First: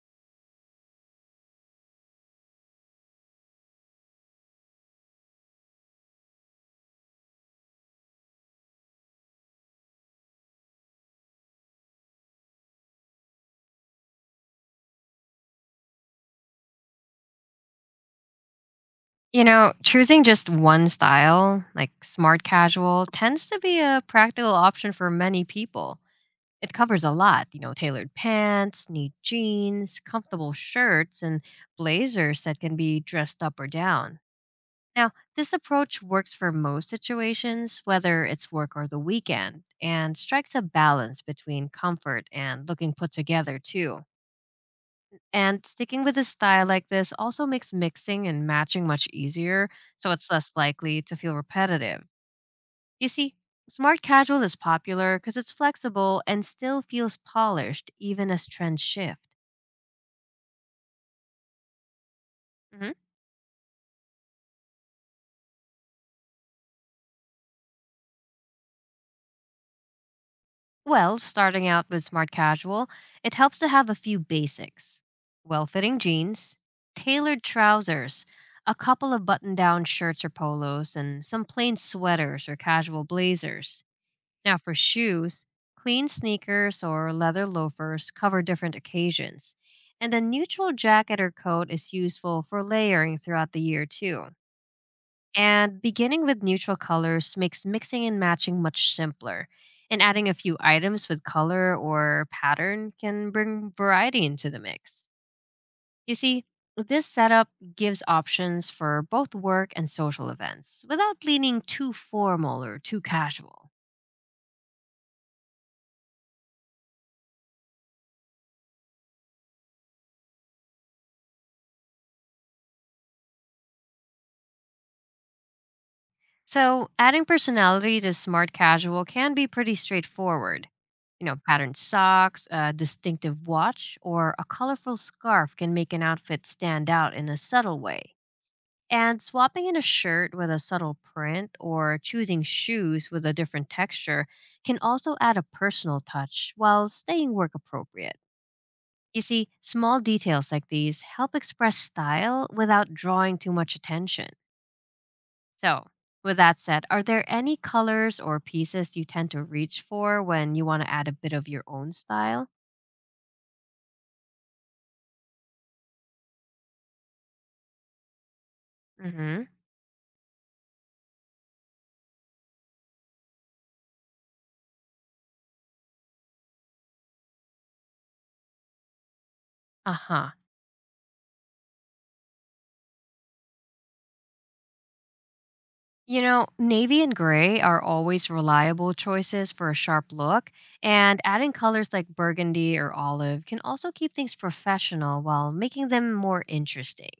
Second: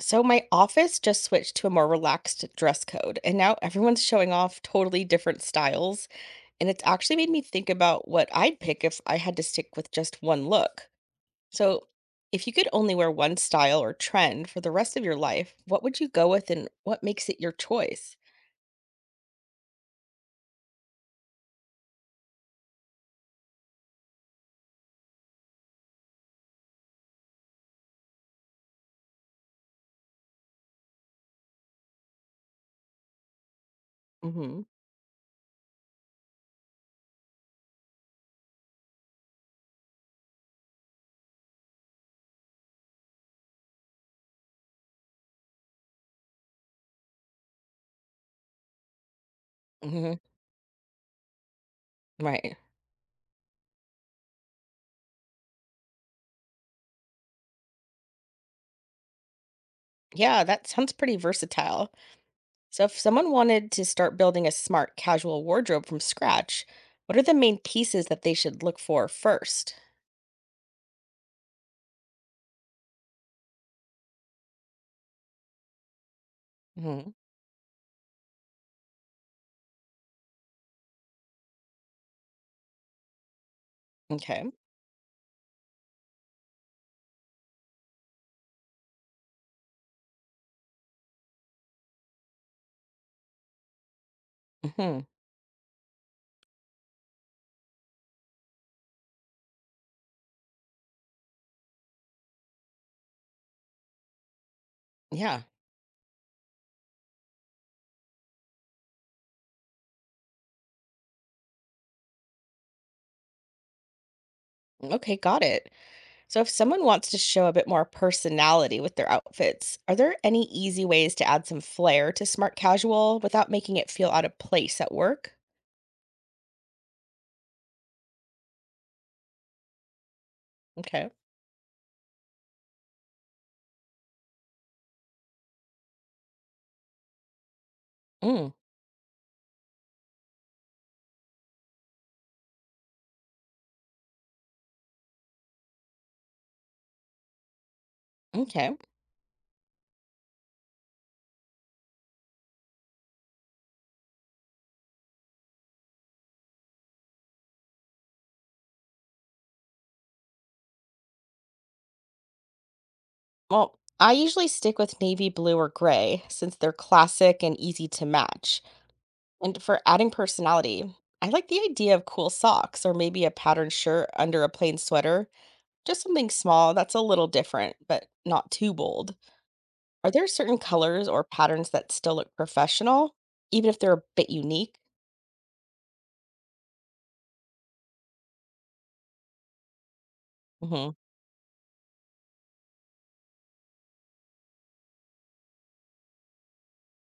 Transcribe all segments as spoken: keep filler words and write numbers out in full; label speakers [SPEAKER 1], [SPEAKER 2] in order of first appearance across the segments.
[SPEAKER 1] So my office just switched to a more relaxed dress code, and now everyone's showing off totally different styles, and it's actually made me think about what I'd pick if I had to stick with just one look. So, if you could only wear one style or trend for the rest of your life, what would you go with and what makes it your choice?
[SPEAKER 2] You know, choosing just one style, like smart casual, tends to be a practical option for many people. It covers a lot, you know, tailored pants, neat jeans, comfortable shirts, and blazers that can be dressed up or down.
[SPEAKER 1] Mhm.
[SPEAKER 2] Now, this approach works for most situations, whether it's work or the weekend, and strikes a balance between comfort and looking put together, too. And sticking with a style like this also makes mixing and matching much easier, so
[SPEAKER 1] Mhm.
[SPEAKER 2] it's less likely to feel repetitive.
[SPEAKER 1] Right.
[SPEAKER 2] You see, smart casual is popular because it's flexible and still feels polished even as trends shift.
[SPEAKER 1] Yeah, that sounds pretty versatile. So,
[SPEAKER 2] Mhm.
[SPEAKER 1] if someone wanted to start building a smart casual wardrobe from scratch, what are the main pieces that they should look for first?
[SPEAKER 2] Well, starting out with smart casual, it helps to have a few basics, well fitting jeans,
[SPEAKER 1] hmm
[SPEAKER 2] tailored trousers, a couple of button down shirts or polos, and some plain sweaters or casual blazers.
[SPEAKER 1] Okay.
[SPEAKER 2] Now, for shoes, clean sneakers or leather loafers cover different occasions, and a neutral jacket or coat is useful for layering throughout the year, too.
[SPEAKER 1] hmm
[SPEAKER 2] And beginning with neutral colors makes mixing and matching much simpler, and adding a few items with color or pattern can bring variety into the mix.
[SPEAKER 1] Yeah.
[SPEAKER 2] You see, this setup gives options for both work and social events without leaning too formal or too casual.
[SPEAKER 1] Okay. Got it. So, if someone wants to show a bit more personality with their outfits, are there any easy ways to add some flair to smart casual without making it feel out of place at work?
[SPEAKER 2] So, adding personality to smart casual can be pretty straightforward.
[SPEAKER 1] Okay.
[SPEAKER 2] You know, patterned socks, a distinctive watch, or a colorful scarf can make an outfit stand out in a subtle way.
[SPEAKER 1] Mm,
[SPEAKER 2] And swapping in a shirt with a subtle print or choosing shoes with a different texture can also add a personal touch while staying work appropriate.
[SPEAKER 1] okay.
[SPEAKER 2] You see, small details like these help express style without drawing too much attention. So, with that said, are there any colors or pieces you tend to reach for when you want to add a bit of your own style?
[SPEAKER 1] Well, I usually stick with navy blue or gray since they're classic and easy to match.
[SPEAKER 2] Mm-hmm.
[SPEAKER 1] And for adding personality, I like the idea of cool socks or maybe a patterned shirt under a plain sweater. Just something small that's a little different, but not too bold. Are there
[SPEAKER 2] Uh-huh.
[SPEAKER 1] certain colors or patterns that still look professional, even if they're a bit unique?
[SPEAKER 2] You know, navy and gray are always reliable choices for a sharp look,
[SPEAKER 1] hmm
[SPEAKER 2] and adding colors like burgundy or olive can also keep things professional while making them more interesting.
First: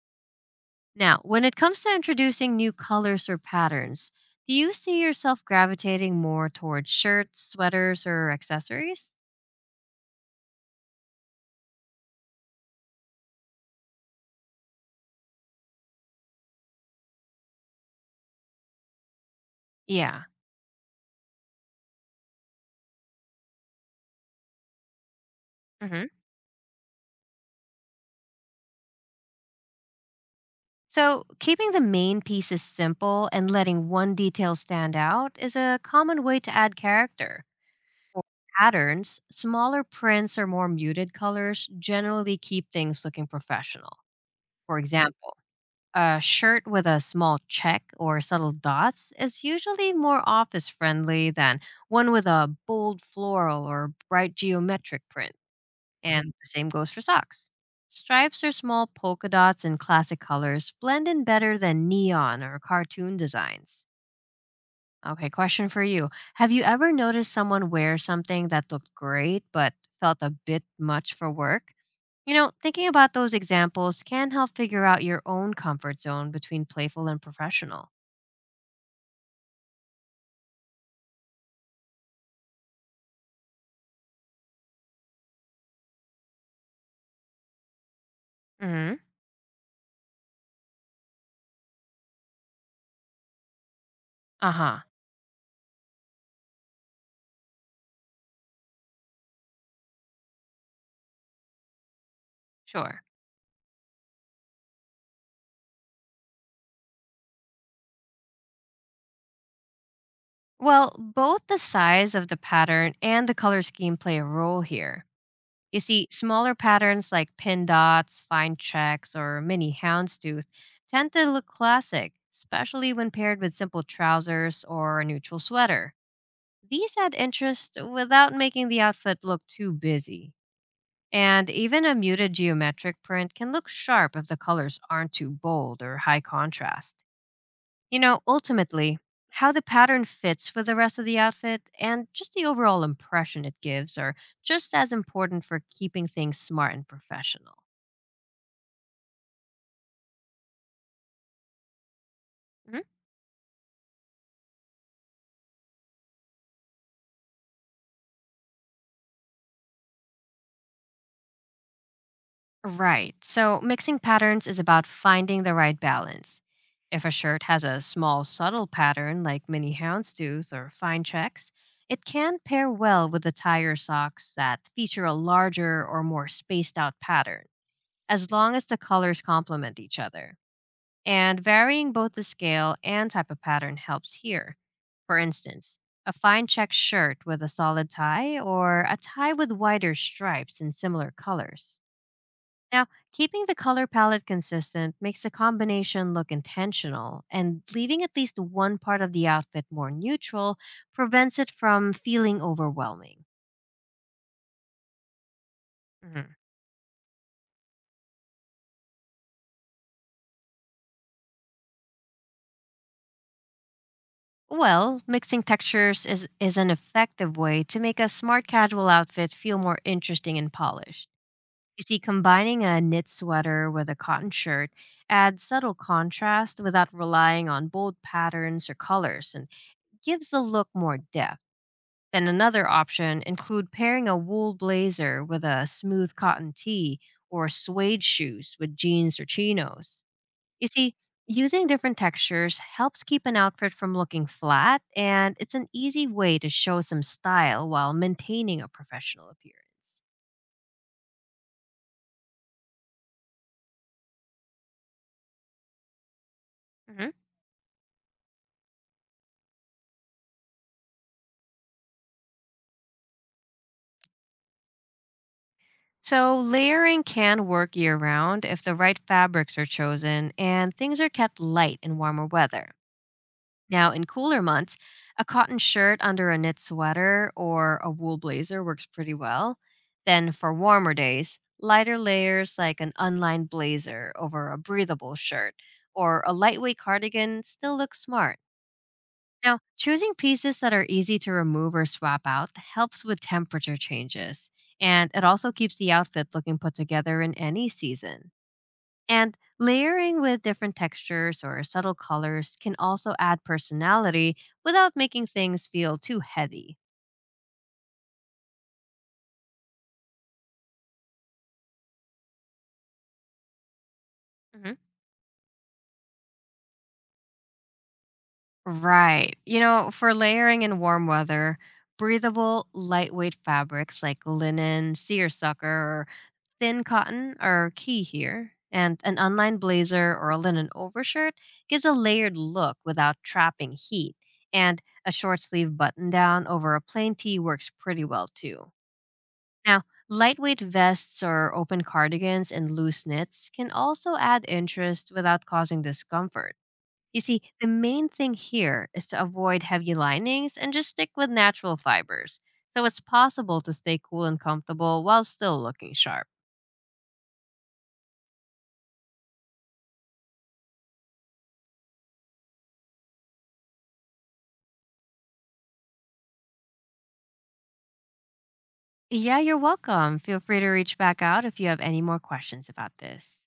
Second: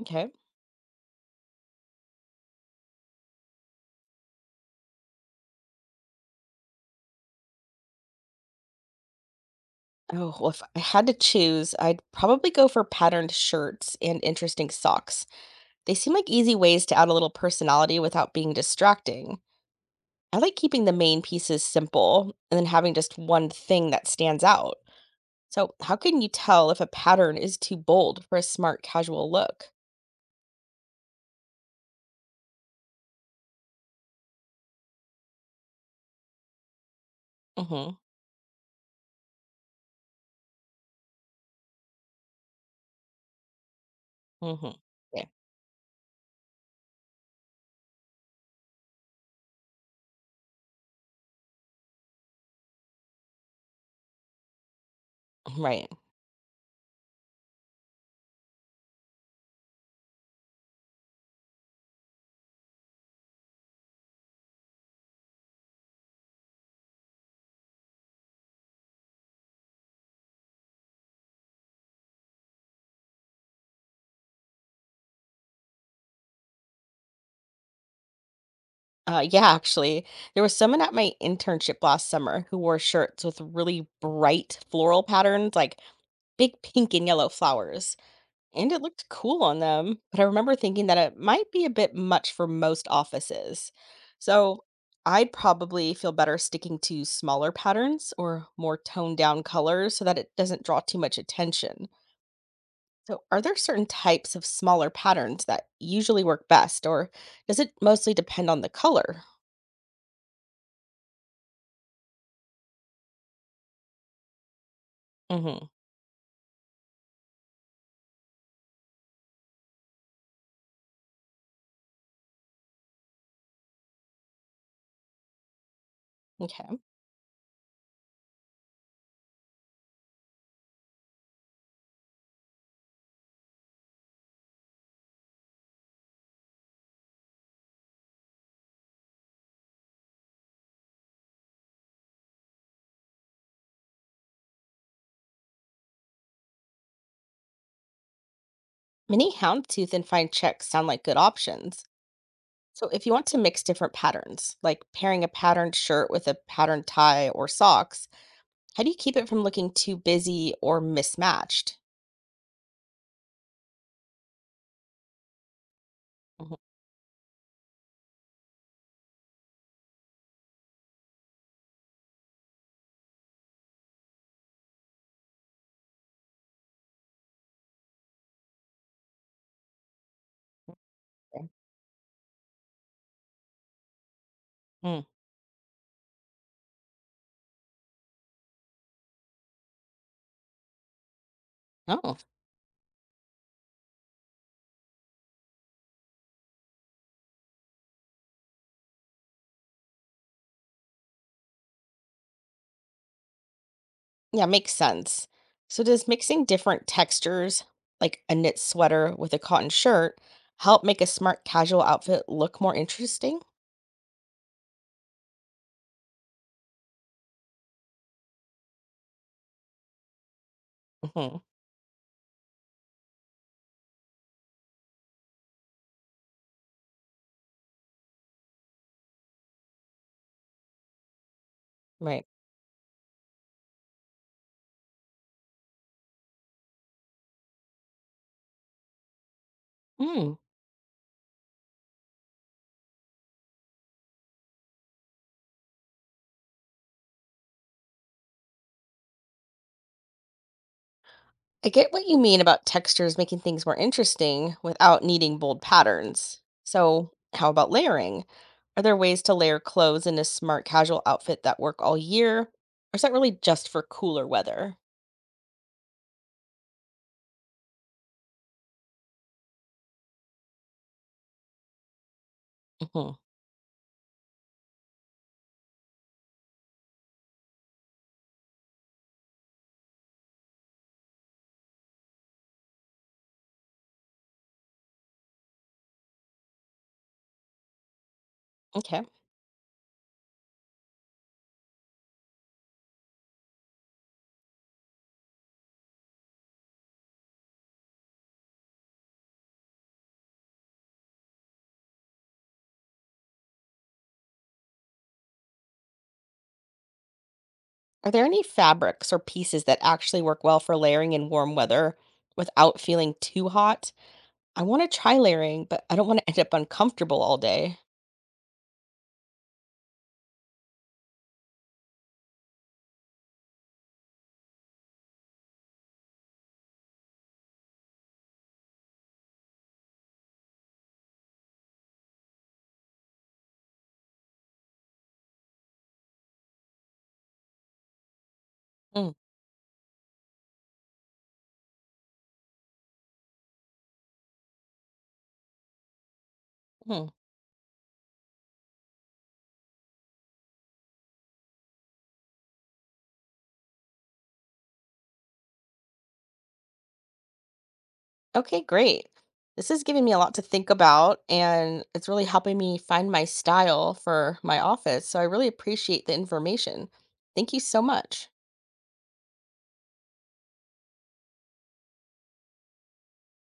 [SPEAKER 1] Okay.
[SPEAKER 2] Now, when it comes to introducing new colors or patterns, do you see yourself gravitating more towards shirts, sweaters, or accessories?
[SPEAKER 1] Oh, well, if I had to choose, I'd probably go for patterned shirts and interesting socks. They seem like easy ways to add a little personality without being distracting.
[SPEAKER 2] Yeah.
[SPEAKER 1] I like keeping the main pieces simple and then having just one thing that stands out. So, how
[SPEAKER 2] hmm
[SPEAKER 1] can you tell if a pattern is too bold for a smart casual look?
[SPEAKER 2] So, keeping the main pieces simple and letting one detail stand out is a common way to add character.
[SPEAKER 1] Mm-hmm.
[SPEAKER 2] For patterns, smaller prints or more muted colors generally keep things looking professional.
[SPEAKER 1] Mm-hmm.
[SPEAKER 2] For
[SPEAKER 1] Yeah.
[SPEAKER 2] example, a shirt with a small check or subtle dots is usually more office friendly than one with a bold floral or bright geometric print.
[SPEAKER 1] Right.
[SPEAKER 2] And the same goes for socks. Stripes or small polka dots in classic colors blend in better than neon or cartoon designs. Okay, question for you. Have you ever noticed someone wear something that looked great but felt a bit much for work? You know, thinking about those examples can help figure out your own comfort zone between playful and professional.
[SPEAKER 1] Uh, yeah, actually, there was someone at my internship last summer who wore shirts with really bright floral patterns, like big pink and yellow flowers, and it
[SPEAKER 2] Mm-hmm.
[SPEAKER 1] looked cool on them. But I remember thinking that it might be a bit much for most offices. So
[SPEAKER 2] Uh-huh.
[SPEAKER 1] I'd probably feel better sticking to smaller patterns or more toned down colors so that it doesn't draw too much attention.
[SPEAKER 2] Sure.
[SPEAKER 1] So, are there certain types of smaller patterns that usually work best, or does it mostly depend on the color?
[SPEAKER 2] Well, both the size of the pattern and the color scheme play a role here.
[SPEAKER 1] hmm
[SPEAKER 2] You see, smaller patterns like pin dots, fine checks, or mini houndstooth tend to look classic, especially when paired with simple trousers or a neutral sweater.
[SPEAKER 1] Okay.
[SPEAKER 2] These add interest without making the outfit look too busy. And even a muted geometric print can look sharp if the colors aren't too bold or high contrast. You know, ultimately, how the pattern fits with the rest of the outfit and just the overall impression it gives are just as important for keeping things smart and professional.
[SPEAKER 1] Mini houndstooth and fine checks sound like good options.
[SPEAKER 2] hmm
[SPEAKER 1] So, if you want to mix different patterns, like pairing a patterned shirt with a patterned tie or socks, how do you keep it from looking too busy or mismatched?
[SPEAKER 2] Right. So mixing patterns is about finding the right balance.
[SPEAKER 1] Mhm.
[SPEAKER 2] If a shirt has a small, subtle pattern like mini houndstooth or fine checks, it can pair well with the tie or socks that feature a larger or more spaced out pattern, as long as the colors complement each other, and
[SPEAKER 1] Okay.
[SPEAKER 2] varying both the scale and type of pattern helps here.
[SPEAKER 1] Mm.
[SPEAKER 2] For instance, a fine check shirt with a solid tie or a tie with wider stripes in similar colors.
[SPEAKER 1] Oh.
[SPEAKER 2] Now, keeping the color palette consistent makes the combination look intentional, and leaving at least one part of the outfit more neutral prevents it from feeling overwhelming.
[SPEAKER 1] Yeah, makes sense. So, does
[SPEAKER 2] Mhm.
[SPEAKER 1] mixing different textures, like a knit sweater with a cotton shirt, help make a smart casual outfit look more interesting?
[SPEAKER 2] Well, mixing textures is, is an effective way to make a smart casual outfit feel more interesting and polished.
[SPEAKER 1] hmm
[SPEAKER 2] You see, combining a knit sweater with a cotton shirt adds subtle contrast without relying on bold patterns or colors and gives the look more depth.
[SPEAKER 1] Right.
[SPEAKER 2] Then another option include pairing a wool blazer with a smooth cotton tee or suede shoes with jeans or chinos.
[SPEAKER 1] Mm.
[SPEAKER 2] You see, using different textures helps keep an outfit from looking flat, and it's an easy way to show some style while maintaining a professional appearance.
[SPEAKER 1] I get what you mean about textures making things more interesting without needing bold patterns. So,
[SPEAKER 2] Mhm.
[SPEAKER 1] how about layering? Are there ways to layer clothes in a smart casual outfit that work all year? Or is that really just for cooler weather?
[SPEAKER 2] So, layering can work year round if the right fabrics are chosen and things are kept light in warmer weather.
[SPEAKER 1] hmm
[SPEAKER 2] Now, in cooler months, a cotton shirt under a knit sweater or a wool blazer works pretty well. Then, for warmer days, lighter layers like an unlined blazer over a breathable shirt or a lightweight cardigan still look smart.
[SPEAKER 1] Okay.
[SPEAKER 2] Now, choosing pieces that are easy to remove or swap out helps with temperature changes, and it also keeps the outfit looking put together in any season. And layering with different textures or subtle colors can also add personality without making things feel too heavy.
[SPEAKER 1] Are there any fabrics or pieces that actually work well for layering in warm weather without feeling too hot? I
[SPEAKER 2] hmm
[SPEAKER 1] want to try layering, but I don't want to end up uncomfortable all day.
[SPEAKER 2] Right. You know, for layering in warm weather, breathable, lightweight fabrics like linen, seersucker, thin cotton are key here, and an unlined blazer or a linen overshirt gives a layered look without trapping heat, and a short sleeve button down over a plain tee works pretty well too. Now, lightweight vests or open cardigans and loose knits can also add interest without causing discomfort.
[SPEAKER 1] Mm-hmm.
[SPEAKER 2] You see, the main thing here is to avoid heavy linings and just stick with natural fibers, so it's possible to stay cool and comfortable while still looking sharp.
[SPEAKER 1] Okay, great. This is giving me a lot to think about, and it's really helping me find my style for my office. So I really appreciate the information. Thank you so much.
[SPEAKER 2] Yeah, you're welcome. Feel free to reach back out if you have any more questions about this.